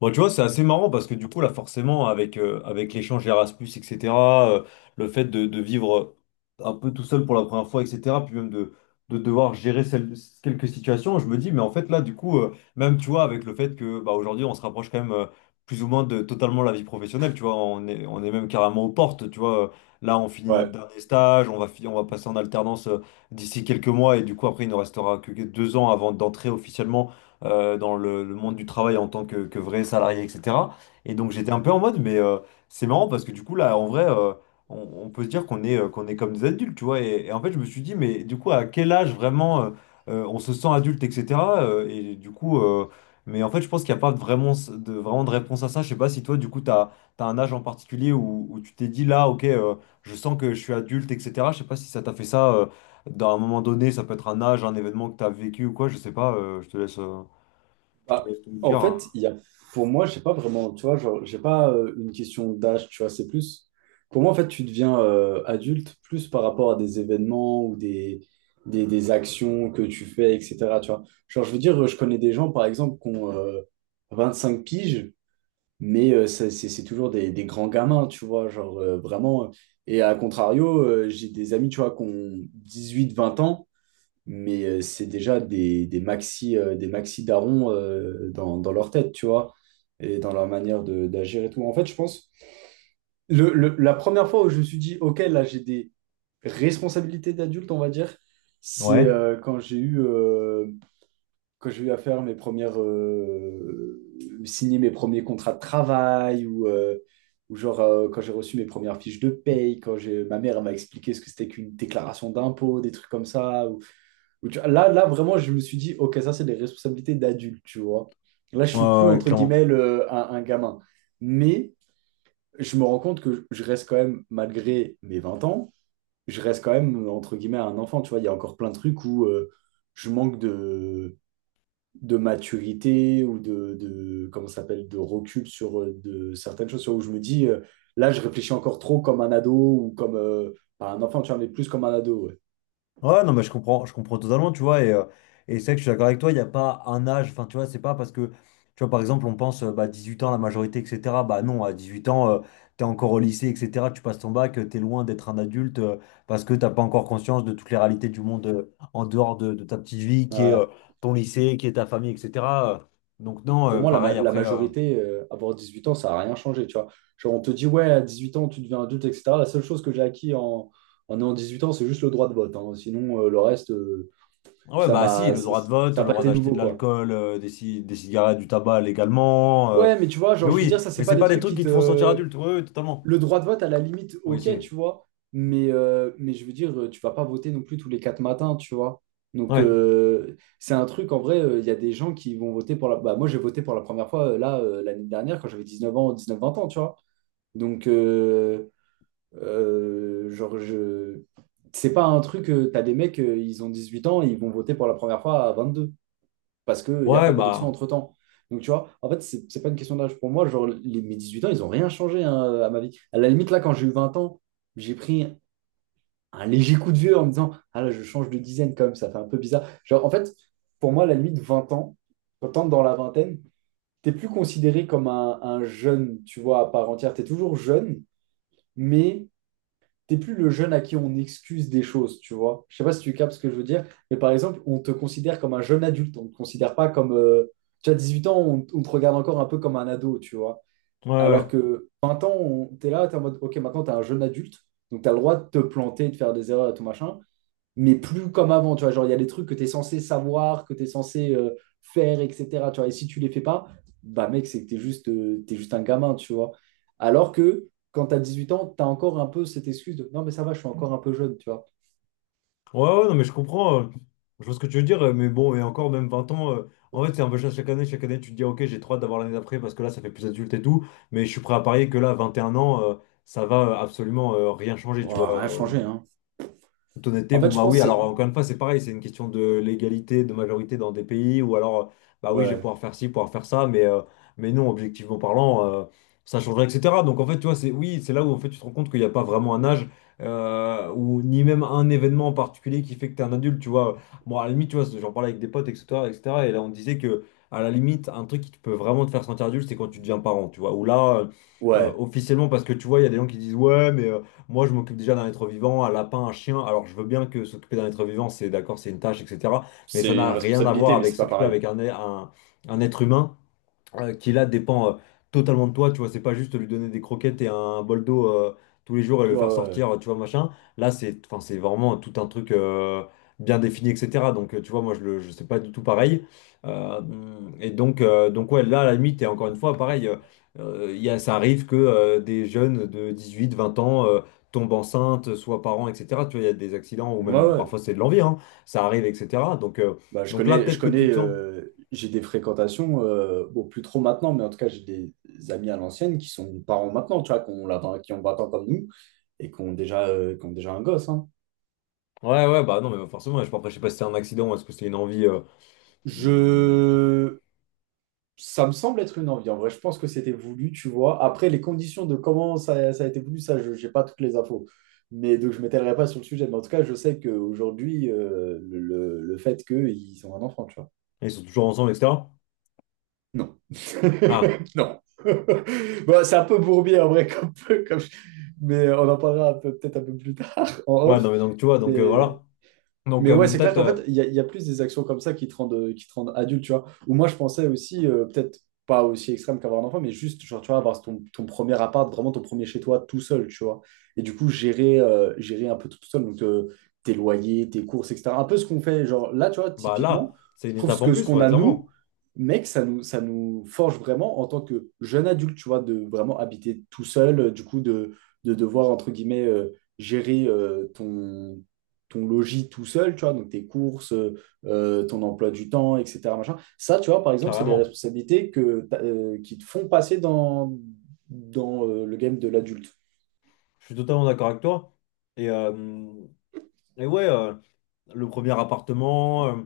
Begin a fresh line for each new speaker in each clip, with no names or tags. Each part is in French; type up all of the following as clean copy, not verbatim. Bon, tu vois, c'est assez marrant parce que du coup, là, forcément, avec l'échange Erasmus, etc., euh, le fait de vivre un peu tout seul pour la première fois, etc., puis même de devoir gérer quelques situations, je me dis, mais en fait, là, du coup, même, tu vois, avec le fait que, bah, aujourd'hui, on se rapproche quand même plus ou moins de totalement la vie professionnelle, tu vois, on est même carrément aux portes, tu vois, là, on finit notre
Ouais.
dernier stage, on va passer en alternance d'ici quelques mois, et du coup, après, il ne restera que 2 ans avant d'entrer officiellement dans le monde du travail en tant que vrai salarié, etc. Et donc j'étais un peu en mode, mais c'est marrant parce que du coup, là, en vrai, on peut se dire qu'on est comme des adultes, tu vois. Et en fait, je me suis dit, mais du coup, à quel âge vraiment on se sent adulte, etc. Et du coup, mais en fait, je pense qu'il n'y a pas vraiment de réponse à ça. Je sais pas si toi, du coup, tu as, un âge en particulier où tu t'es dit, là, ok, je sens que je suis adulte, etc. Je sais pas si ça t'a fait ça. Dans un moment donné, ça peut être un âge, un événement que tu as vécu ou quoi, je sais pas, je te laisse. Je te
Bah,
laisse tout me
en
dire.
fait, il y a, pour moi, je sais pas vraiment, tu vois, genre, j'ai pas une question d'âge, tu vois, c'est plus. Pour moi, en fait, tu deviens adulte plus par rapport à des événements ou des actions que tu fais, etc. Tu vois. Genre, je veux dire, je connais des gens, par exemple, qui ont 25 piges, mais c'est toujours des grands gamins, tu vois, genre, vraiment. Et à contrario, j'ai des amis, tu vois, qui ont 18, 20 ans. Mais c'est déjà des maxi darons dans leur tête, tu vois, et dans leur manière d'agir et tout. En fait, je pense, la première fois où je me suis dit, OK, là, j'ai des responsabilités d'adulte, on va dire, c'est
Ouais,
quand j'ai eu à faire signer mes premiers contrats de travail ou genre, quand j'ai reçu mes premières fiches de paye, ma mère elle m'a expliqué ce que c'était qu'une déclaration d'impôt, des trucs comme ça, là, là, vraiment, je me suis dit, OK, ça, c'est des responsabilités d'adulte, tu vois. Là, je
ouais,
suis
ouais,
plus,
ouais,
entre
clairement.
guillemets, un gamin. Mais je me rends compte que je reste quand même, malgré mes 20 ans, je reste quand même, entre guillemets, un enfant, tu vois. Il y a encore plein de trucs où je manque de maturité ou comment ça s'appelle, de recul sur certaines choses, sur où je me dis, là, je réfléchis encore trop comme un ado ou comme, pas un enfant, tu vois, mais plus comme un ado, ouais.
Ouais, non, mais je comprends totalement, tu vois, et c'est vrai que je suis d'accord avec toi, il n'y a pas un âge, enfin, tu vois, c'est pas parce que, tu vois, par exemple, on pense, bah, 18 ans, la majorité, etc., bah non, à 18 ans, t'es encore au lycée, etc., tu passes ton bac, t'es loin d'être un adulte, parce que t'as pas encore conscience de toutes les réalités du monde en dehors de ta petite vie, qui est
Ouais.
ton lycée, qui est ta famille, etc. Euh, Donc non,
Pour moi, la, ma-
pareil,
la
après.
majorité, avoir 18 ans, ça n'a rien changé, tu vois. Genre, on te dit, ouais, à 18 ans, tu deviens adulte, etc. La seule chose que j'ai acquis en ayant 18 ans, c'est juste le droit de vote, hein. Sinon, le reste,
Ah, ouais,
ça
bah si,
m'a,
le
ça
droit de vote,
ça
le
a pas
droit
été
d'acheter
nouveau,
de
quoi.
l'alcool, des cigarettes, du tabac légalement.
Ouais, mais tu vois,
Mais
genre, je veux dire,
oui,
ça,
mais
c'est pas
c'est
des
pas des
trucs
trucs
qui
qui te font sentir
te.
adulte. Oui, oui, totalement.
Le droit de vote, à la limite,
Oui,
ok,
si.
tu vois. Mais je veux dire, tu vas pas voter non plus tous les quatre matins, tu vois. Donc,
Ouais.
c'est un truc, en vrai, il y a des gens qui vont voter pour la. Bah, moi, j'ai voté pour la première fois, là, l'année dernière, quand j'avais 19 ans, 19-20 ans, tu vois. Donc, genre, je. C'est pas un truc, t'as des mecs, ils ont 18 ans, ils vont voter pour la première fois à 22 parce qu'il n'y a
Ouais,
pas d'élection
bah.
entre-temps. Donc, tu vois, en fait, c'est pas une question d'âge pour moi. Genre, mes 18 ans, ils ont rien changé, hein, à ma vie. À la limite, là, quand j'ai eu 20 ans, j'ai pris un léger coup de vieux en me disant, ah là, je change de dizaine quand même, ça fait un peu bizarre. Genre, en fait, pour moi, à la limite, 20 ans, quand t'entres dans la vingtaine, t'es plus considéré comme un jeune, tu vois, à part entière. T'es toujours jeune, mais t'es plus le jeune à qui on excuse des choses, tu vois. Je sais pas si tu captes ce que je veux dire, mais par exemple, on te considère comme un jeune adulte, on te considère pas comme. Tu as 18 ans, on te regarde encore un peu comme un ado, tu vois.
Ouais, ouais.
Alors que 20 ans, t'es là, t'es en mode, ok, maintenant t'es un jeune adulte, donc t'as le droit de te planter, de faire des erreurs et tout machin, mais plus comme avant, tu vois. Genre, il y a des trucs que tu es censé savoir, que tu es censé faire, etc. Tu vois, et si tu les fais pas, bah mec, c'est que t'es juste un gamin, tu vois. Alors que quand tu as 8 ans, tu as encore un peu cette excuse de non, mais ça va, je suis encore un peu jeune, tu vois.
Ouais, ouais, non, mais je comprends. Je vois ce que tu veux dire, mais bon, et encore, même 20 ans. En fait, c'est un peu ça chaque année. Chaque année, tu te dis, ok, j'ai trop hâte d'avoir l'année d'après parce que là, ça fait plus adulte et tout. Mais je suis prêt à parier que là, 21 ans, ça va absolument rien changer,
Oh,
tu
rien
vois. euh,
changé, hein.
toute honnêteté,
En fait,
bon
je
bah oui,
pense que
alors
c'est.
encore une fois, c'est pareil, c'est une question de l'égalité, de majorité dans des pays, ou alors, bah oui, je vais
Ouais,
pouvoir faire ci, pouvoir faire ça, mais non, objectivement parlant, ça changerait, etc. Donc en fait, tu vois, c'est oui, c'est là où en fait tu te rends compte qu'il n'y a pas vraiment un âge, ou ni même un événement en particulier qui fait que tu es un adulte, tu vois. Bon, à la limite, tu vois, j'en parlais avec des potes, etc., etc., et cetera, et là on disait que, à la limite, un truc qui te peut vraiment te faire sentir adulte, c'est quand tu deviens parent, tu vois, ou là,
ouais,
officiellement, parce que tu vois, il y a des gens qui disent, ouais, mais... moi, je m'occupe déjà d'un être vivant, un lapin, un chien. Alors, je veux bien que s'occuper d'un être vivant, c'est d'accord, c'est une tâche, etc. Mais ça
c'est une
n'a rien à voir
responsabilité, mais
avec
c'est pas
s'occuper
pareil.
avec un, être humain qui là dépend totalement de toi, tu vois, c'est pas juste lui donner des croquettes et un bol d'eau tous les jours et le
Ouais,
faire
ouais,
sortir, tu vois, machin. Là, c'est, enfin, c'est vraiment tout un truc bien défini, etc. Donc, tu vois, moi, je sais pas du tout pareil. Euh, et donc, ouais, là, à la limite, et encore une fois, pareil, il y a, ça arrive que des jeunes de 18, 20 ans tombent enceintes, soient parents, etc. Tu vois, il y a des accidents, ou
ouais. Ouais.
même
Ouais.
parfois c'est de l'envie, hein, ça arrive, etc. Donc, euh,
Bah, je
donc là,
connais,
peut-être que tu te sens.
j'ai des fréquentations, bon, plus trop maintenant, mais en tout cas, j'ai des amis à l'ancienne qui sont parents maintenant, tu vois, qui ont 20 ans comme nous et qui ont déjà un gosse, hein.
Ouais, ouais, bah non, mais forcément, après, je sais pas si c'était un accident ou est-ce que c'était une envie. Hmm,
Je. Ça me semble être une envie. En vrai, je pense que c'était voulu, tu vois. Après, les conditions de comment ça, ça a été voulu, ça, je n'ai pas toutes les infos. Mais donc, je ne m'étalerai pas sur le sujet. Mais en tout cas, je sais qu'aujourd'hui, le fait qu'ils ont un enfant, tu vois.
Ils sont toujours ensemble, etc.
Non.
Ah,
Non. Bon, c'est un peu bourbier en vrai, comme- mais on en parlera peut-être un peu plus tard en
ouais,
off.
non, mais donc tu vois, donc
Mais
voilà. Donc,
mais ouais,
bon,
c'est clair
peut-être,
qu'en fait, il y a plus des actions comme ça qui te rendent adulte, tu vois. Ou moi, je pensais aussi, peut-être pas aussi extrême qu'avoir un enfant, mais juste, genre, tu vois, avoir ton premier appart, vraiment ton premier chez toi, tout seul, tu vois. Et du coup, gérer un peu tout, tout seul, donc tes loyers, tes courses, etc. Un peu ce qu'on fait, genre, là, tu vois,
bah
typiquement,
là, c'est
je
une
trouve ce
étape en
que ce
plus,
qu'on
ouais,
a, nous,
clairement,
mec, ça nous forge vraiment en tant que jeune adulte, tu vois, de vraiment habiter tout seul, du coup, de devoir, entre guillemets, gérer ton logis tout seul, tu vois, donc tes courses, ton emploi du temps, etc. machin. Ça, tu vois, par exemple, c'est des
carrément.
responsabilités que, qui te font passer dans le game de l'adulte.
Je suis totalement d'accord avec toi. Et, euh, et ouais, le premier appartement.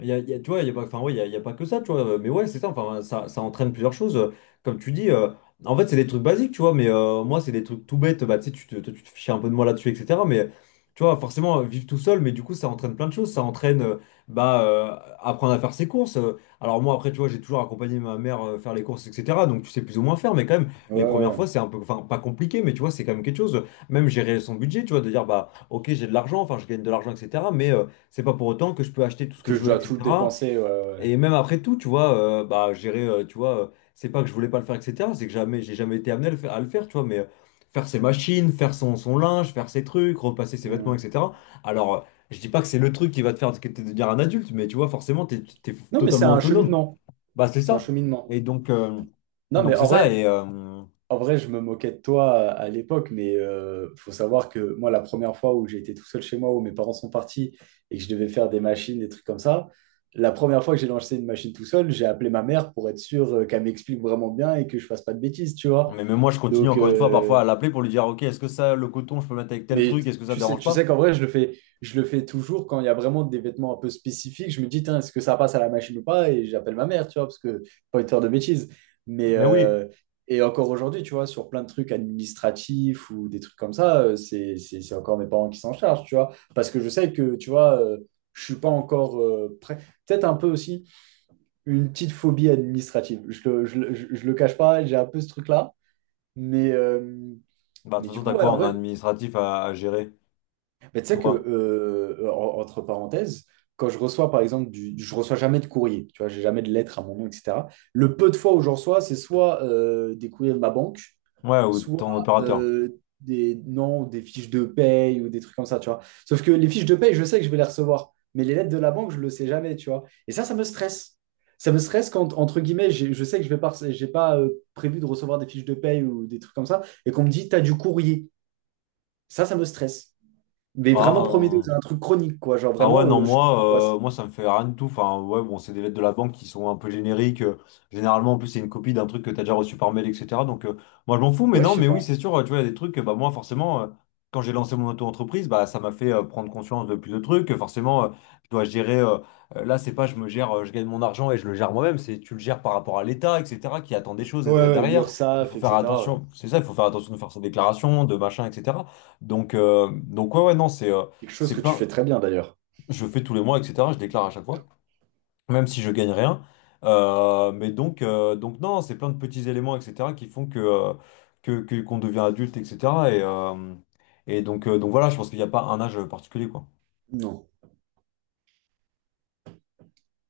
Tu vois, il y a pas, enfin, ouais, il y a pas que ça, tu vois. Mais ouais, c'est ça, enfin, ça entraîne plusieurs choses. Comme tu dis, en fait, c'est des trucs basiques, tu vois, mais moi, c'est des trucs tout bêtes. Bah, tu sais, toi, tu te fichais un peu de moi là-dessus, etc. Mais tu vois, forcément, vivre tout seul, mais du coup, ça entraîne plein de choses. Ça entraîne, bah, apprendre à faire ses courses. Alors, moi, après, tu vois, j'ai toujours accompagné ma mère faire les courses, etc. Donc, tu sais plus ou moins faire, mais quand même,
Ouais,
les
ouais,
premières
ouais.
fois, c'est un peu, enfin, pas compliqué, mais tu vois, c'est quand même quelque chose. Même gérer son budget, tu vois, de dire, bah, ok, j'ai de l'argent, enfin, je gagne de l'argent, etc. Mais. C'est pas pour autant que je peux acheter tout ce que
Que
je
je
veux,
dois tout le
etc.
dépenser, ouais, ouais. Ouais.
Et même après tout, tu vois, bah, gérer, tu vois, c'est pas que je voulais pas le faire, etc. C'est que jamais, j'ai jamais été amené à le faire, tu vois, mais faire ses machines, faire son linge, faire ses trucs, repasser ses vêtements,
Hmm.
etc. Alors, je dis pas que c'est le truc qui va te faire te devenir un adulte, mais tu vois, forcément, t'es
Non, mais c'est
totalement
un
autonome.
cheminement.
Bah, c'est
C'est un
ça.
cheminement.
Et donc, euh,
Non, mais
donc c'est
en
ça.
vrai. En vrai, je me moquais de toi à l'époque, mais faut savoir que moi, la première fois où j'ai été tout seul chez moi, où mes parents sont partis et que je devais faire des machines, des trucs comme ça, la première fois que j'ai lancé une machine tout seul, j'ai appelé ma mère pour être sûr, qu'elle m'explique vraiment bien et que je fasse pas de bêtises, tu vois.
Mais même moi, je continue
Donc,
encore une fois parfois à l'appeler pour lui dire, OK, est-ce que ça, le coton, je peux le mettre avec tel
mais
truc, est-ce que ça te dérange
tu
pas?
sais qu'en vrai, je le fais toujours quand il y a vraiment des vêtements un peu spécifiques. Je me dis, tiens, est-ce que ça passe à la machine ou pas? Et j'appelle ma mère, tu vois, parce que pas envie de faire de bêtises. Mais
Mais oui.
et encore aujourd'hui, tu vois, sur plein de trucs administratifs ou des trucs comme ça, c'est encore mes parents qui s'en chargent, tu vois. Parce que je sais que, tu vois, je suis pas encore prêt. Peut-être un peu aussi une petite phobie administrative. Je le cache pas, j'ai un peu ce truc-là. Mais, euh,
Bah, de
mais
toute
du
façon,
coup,
t'as
ouais,
quoi
en
en
vrai.
administratif à gérer?
Mais tu sais que,
Toi?
entre parenthèses, quand je reçois, par exemple, je reçois jamais de courrier, tu vois, j'ai jamais de lettres à mon nom, etc. Le peu de fois où j'en reçois, c'est soit des courriers de ma banque,
Ouais, ou
soit
ton opérateur?
des, non, des fiches de paye ou des trucs comme ça, tu vois. Sauf que les fiches de paye, je sais que je vais les recevoir, mais les lettres de la banque, je le sais jamais, tu vois. Et ça me stresse. Ça me stresse quand, entre guillemets, je sais que je vais pas, j'ai pas prévu de recevoir des fiches de paye ou des trucs comme ça, et qu'on me dit, t'as du courrier. Ça me stresse. Mais vraiment
Ah,
Prometheus,
euh,
c'est un truc chronique, quoi. Genre
Ah ouais,
vraiment,
non,
je suis en
moi,
angoisse.
moi ça me fait rien du tout. Enfin, ouais, bon, c'est des lettres de la banque qui sont un peu génériques. Généralement, en plus, c'est une copie d'un truc que t'as déjà reçu par mail, etc. Donc, moi, je m'en fous, mais
Ouais,
non,
je sais
mais oui,
pas.
c'est sûr, tu vois, il y a des trucs, que, bah, moi, forcément, quand j'ai lancé mon auto-entreprise, bah, ça m'a fait prendre conscience de plus de trucs. Forcément, je dois gérer. Là, c'est pas je me gère, je gagne mon argent et je le gère moi-même, c'est tu le gères par rapport à l'État, etc., qui attend des choses
Ouais,
et
ouais,
derrière. Il
l'URSSAF,
faut faire
etc.
attention, c'est ça, il faut faire attention de faire sa déclaration, de machin, etc. Donc ouais, ouais, non,
Quelque chose
c'est
que tu
plein
fais très bien d'ailleurs.
je fais tous les mois, etc. Je déclare à chaque fois, même si je gagne rien. Mais donc non, c'est plein de petits éléments, etc., qui font qu'on devient adulte, etc. Et, euh, et donc voilà, je pense qu'il n'y a pas un âge particulier, quoi.
Non.